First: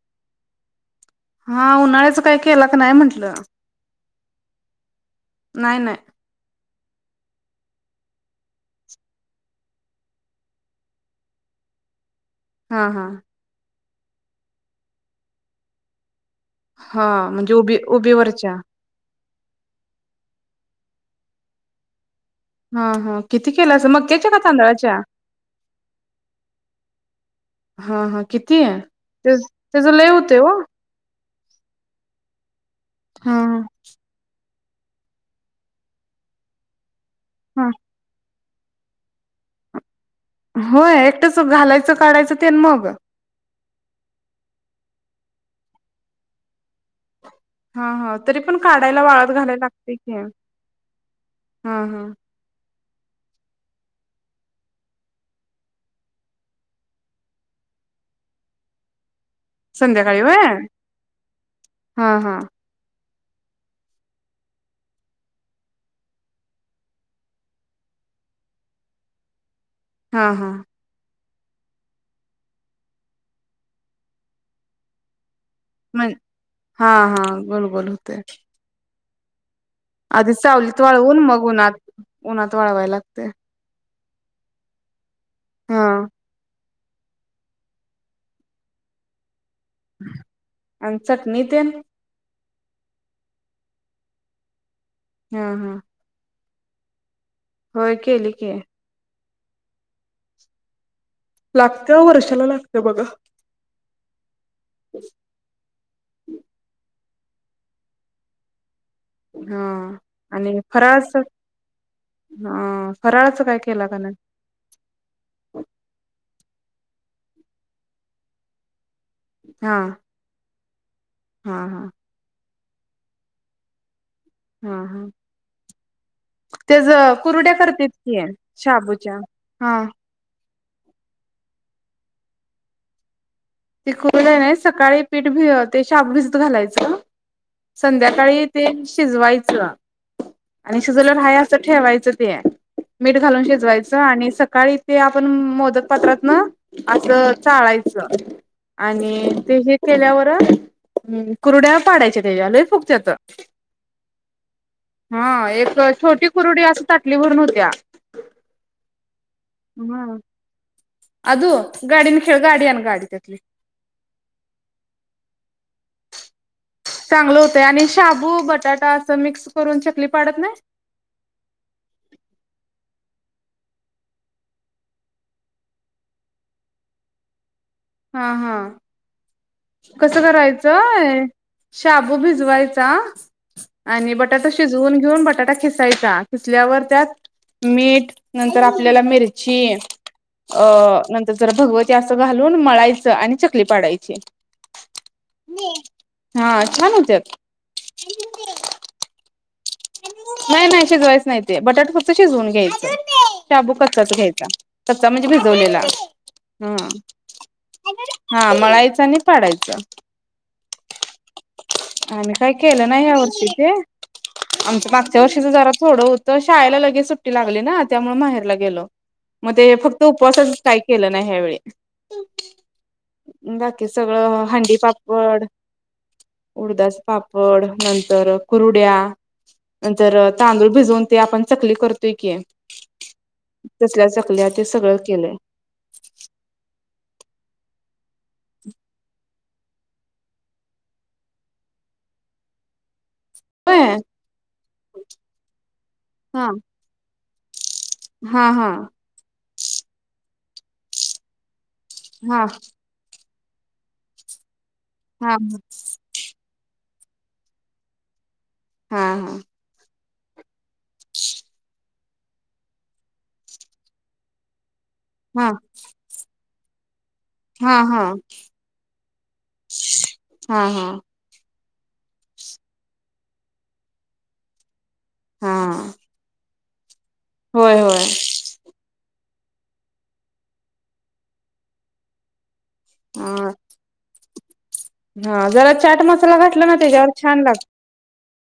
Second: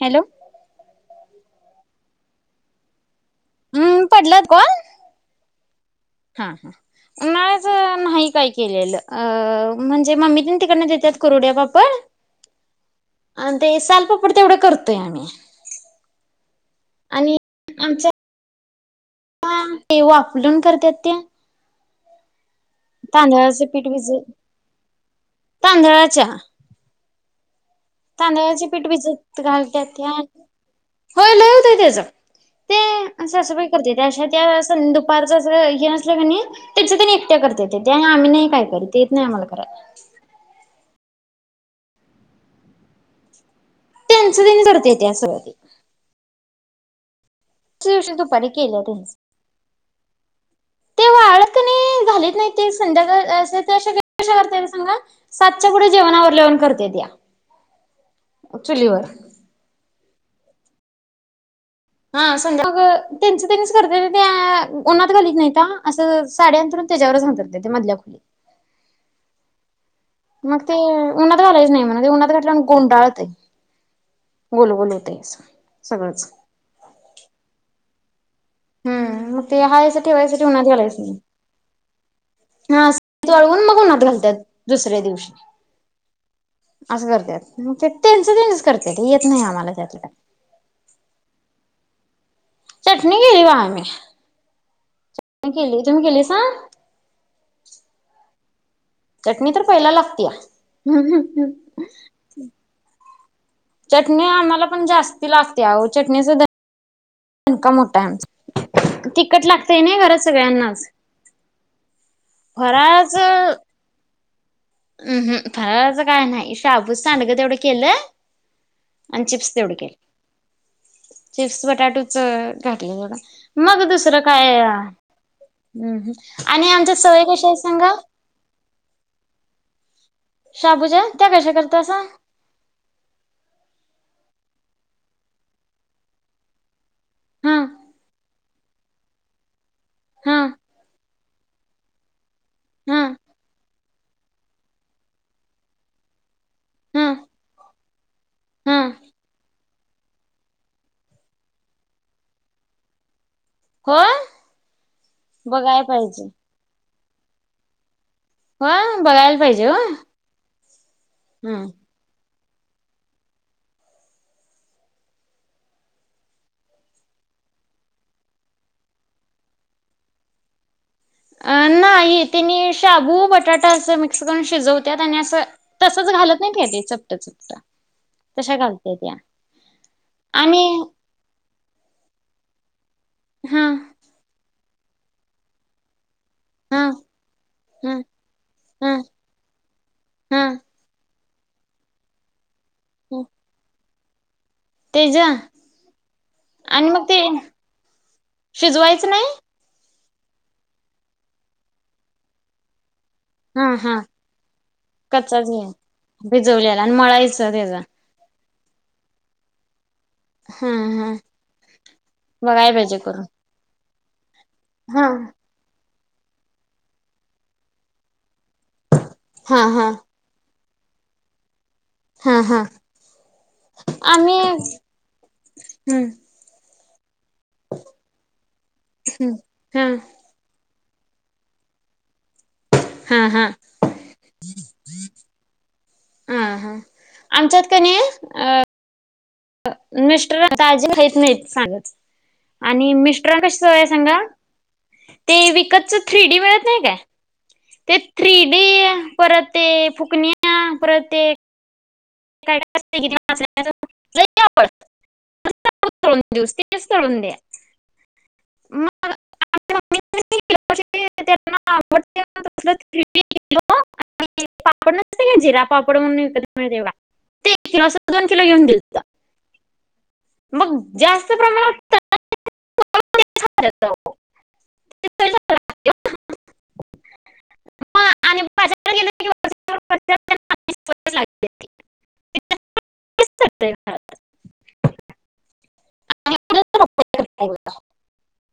Hello. हा उन्हाळ्याच कायी केला का नाही म्हटलं? हम्म पडल्यात कॉल? नाय, नाय. हा, हा आज न्हाई काय केलेल. अ म्हणजे मम्मी तेन तिकडन देत्यात कुरुडया, पापड. हा, हा. पड तेवढ करतोय आम्ही. हा म्हणजे उबी उबीवरच्या. आ ते वाफलुन करत्यात ते. हा, हा किती तांदळाचं पीठ केलासा? मक्याच्या भिजत का तांदळाच्या? तांदळाच्या हा हा किती तांदळाचे आहे पीठ ते भिजत त्याच लय घालतात्या. होते हो होय लय होतय तेज. ते हा सासूबाई करत्याता अशा त्या आन दुपारच असं हे नसलं की नई म्हणजे त्यंच तेनी ते हा करत्याता त्यामुळ आम्ही नाही काय खरं ते येत नायी आम्हाला करायला. होय एकटच घालायच, काढायच तेन मग? त्यंच तेनी करत्याता सगळं ते. हा दिशी हा तरी दुपारी पण केल्या काढायला त्यानच वाळत घालायला लागते की ते वाळत हा कनई हा घालीत नायी तेच संध्याकाळ [unintelligible] करत्यात सांगा सातच्या पुढे जेवण आवरल्यावर करत्यात्या चुलीवर. संध्याकाळी व्हय? हा संध्या मग त्यांच त्यांनीच करत्यात त्या उनात घालीत नाहीता, असं साडी अंथरून त्याच्यावरच अंथरत्याता मधल्या खोलीत. हा हा मग ते उन्हनात घालायच नाही म्हण उन्हात घातल्या गोंडाळतय. गोल गोल होतय असं. सगळंच [unintelligible] [inaudible] हूँ आधी सावलीत वाळवून मग उन्हात उन्हात हा वाळवायला [unintelligible] लागते चाळवून मग उन्हात [unintelligible] [unintelligible] दुसऱ्या दिवशी हा अस करत्यात मग ते त्यांच त्यानीच करतेत येत नाही आम्हा आण चटणी ते चटणी केली वा मी हा आम्ही हा केली तुम्ही केलीसां? होय केली. [unintelligible] चटणी तर पहीला लागतीया लागत वर्षाला लागतं बघा चटणी आण म पण जास्ती लागते आहो चटणीसुद्धा [unintelligible] मोठ्ठ आहे आमचं तिखट लागतय हा नय घरात आणि सगळ्यांनाच फराळाचं हा फराळचं फराळाचं काय केला का नाय - अहं फराळाचं काय नाही शाबूस सांडग तेवढं केलं आणि चिप्स तेवड हा केल. हा चिप्स हा बट्याटोच टाकले बघा मग दुसर हा हा आणि आमच्या त्याच सवय कशा कुरड्या आहेत करतात सांगा कीया शाबूच्या हा शाबूच्या त्या कशा करतासा कुरडयांला सकाळी पीठ भि ते शाबू भिजत घालायचं हा संध्याकाळी ते शिजवायचं हा आणि शिजवल्यावर हाय अस ठेवायचं हा मीठ घालून शिजवायचं आणि सक काळी ते आपण मोदक पात्रात ना हा असं चाळायचं. हा आणि ते जे का केल्यावर कुरड्या पाडायच्या त्याच्या लई फुगत्यात होय. हा एक बघायला छोटी कुरडी अस ताटलीभरून होत्या. ह बघायला पाहिजे ह. अजुन गाडी खेळगाडी आणी गाडी त्यातली. चांगलं होतय आणि शाबू, बटाटा, असं मिक्स करून चकली पाडत नाही. अ नाही ते मी शाबू बटाटा अस मिक्स करून शिजवत्यात आणि असं तसच घालत नाही ते चपट, चपट. हा हा. तशा घालत्याय त्या. कसं आणि करायचंय शाबू भिजवाय. आ हा आणि बटाटा शि शिजवून घेऊन बटाटा किसायचा. किसल्यावर हा त्यात हा मीठ नंतर हा आपल्याला मिरची हा अ नंत- जरा भगवती असं घाल वून मळायचं आणि चकली पाडायची. छे! तेजा आणि छान मग ते होत्यात. शिजवायचं नाही. नाही, नाही शिजवायच नाही ते बटाटा फक्त शिजवून घ्यायचं. शाबू हा हा कच्चा च घ्यायचा कच्चा म्हणजे कच्चाच घ्या भिजवलेला भिजवलेला हा. आणि मळायचं त्याचा हा मळायचं आणि पाडायचं. हा हा आम्ही काय बघायला केलं पाहिजे नाही करून यावर्षी ते. आमचं हा मागच्या वर्षीचं जरा थोडं होतं शाळेला लगेच सुट्टी लागली ना त्यामुळ माहेरला. केल म हा ते हा फक्त उपवासा. काही केलं नाही ह्या वेळी. हा हा बाकी आम्ही सगळं हंडीपापड हम्म उडदाच. [inaudible] पापड नंतर कुरडया. हा नंतर तांदूळ. भिजवून ते आपण चकली करतोय की. हा हा तसल्या चकल्या ते सगळं केलंय हा हा अ मिस्टर [unintelligible] सांगायच आणि मिस्टर [unintelligible] होय सांगा ते विकतच थ्री डी हा मिळत नाही काय ते हा थ्रीडी हा परत ते फुकण्या फुकण्या परत ते हा काय असते की [unintelligible] हा ते सोडून द्या हा हा [unintelligible] आपड नव्हतो का हा जिरा पापड म्हणून विकत हो देवा ते एक हा किलो अस दोन किलो येऊन दिलत हा हा मग हा जास्त [inaudible] हा - होय होय [inaudible] [inaudible] [inaudible] हा जरा चाट आणि मसाला घातला ना आपल्याला त्याच्यावर मोकळं छान करता येईल. लाग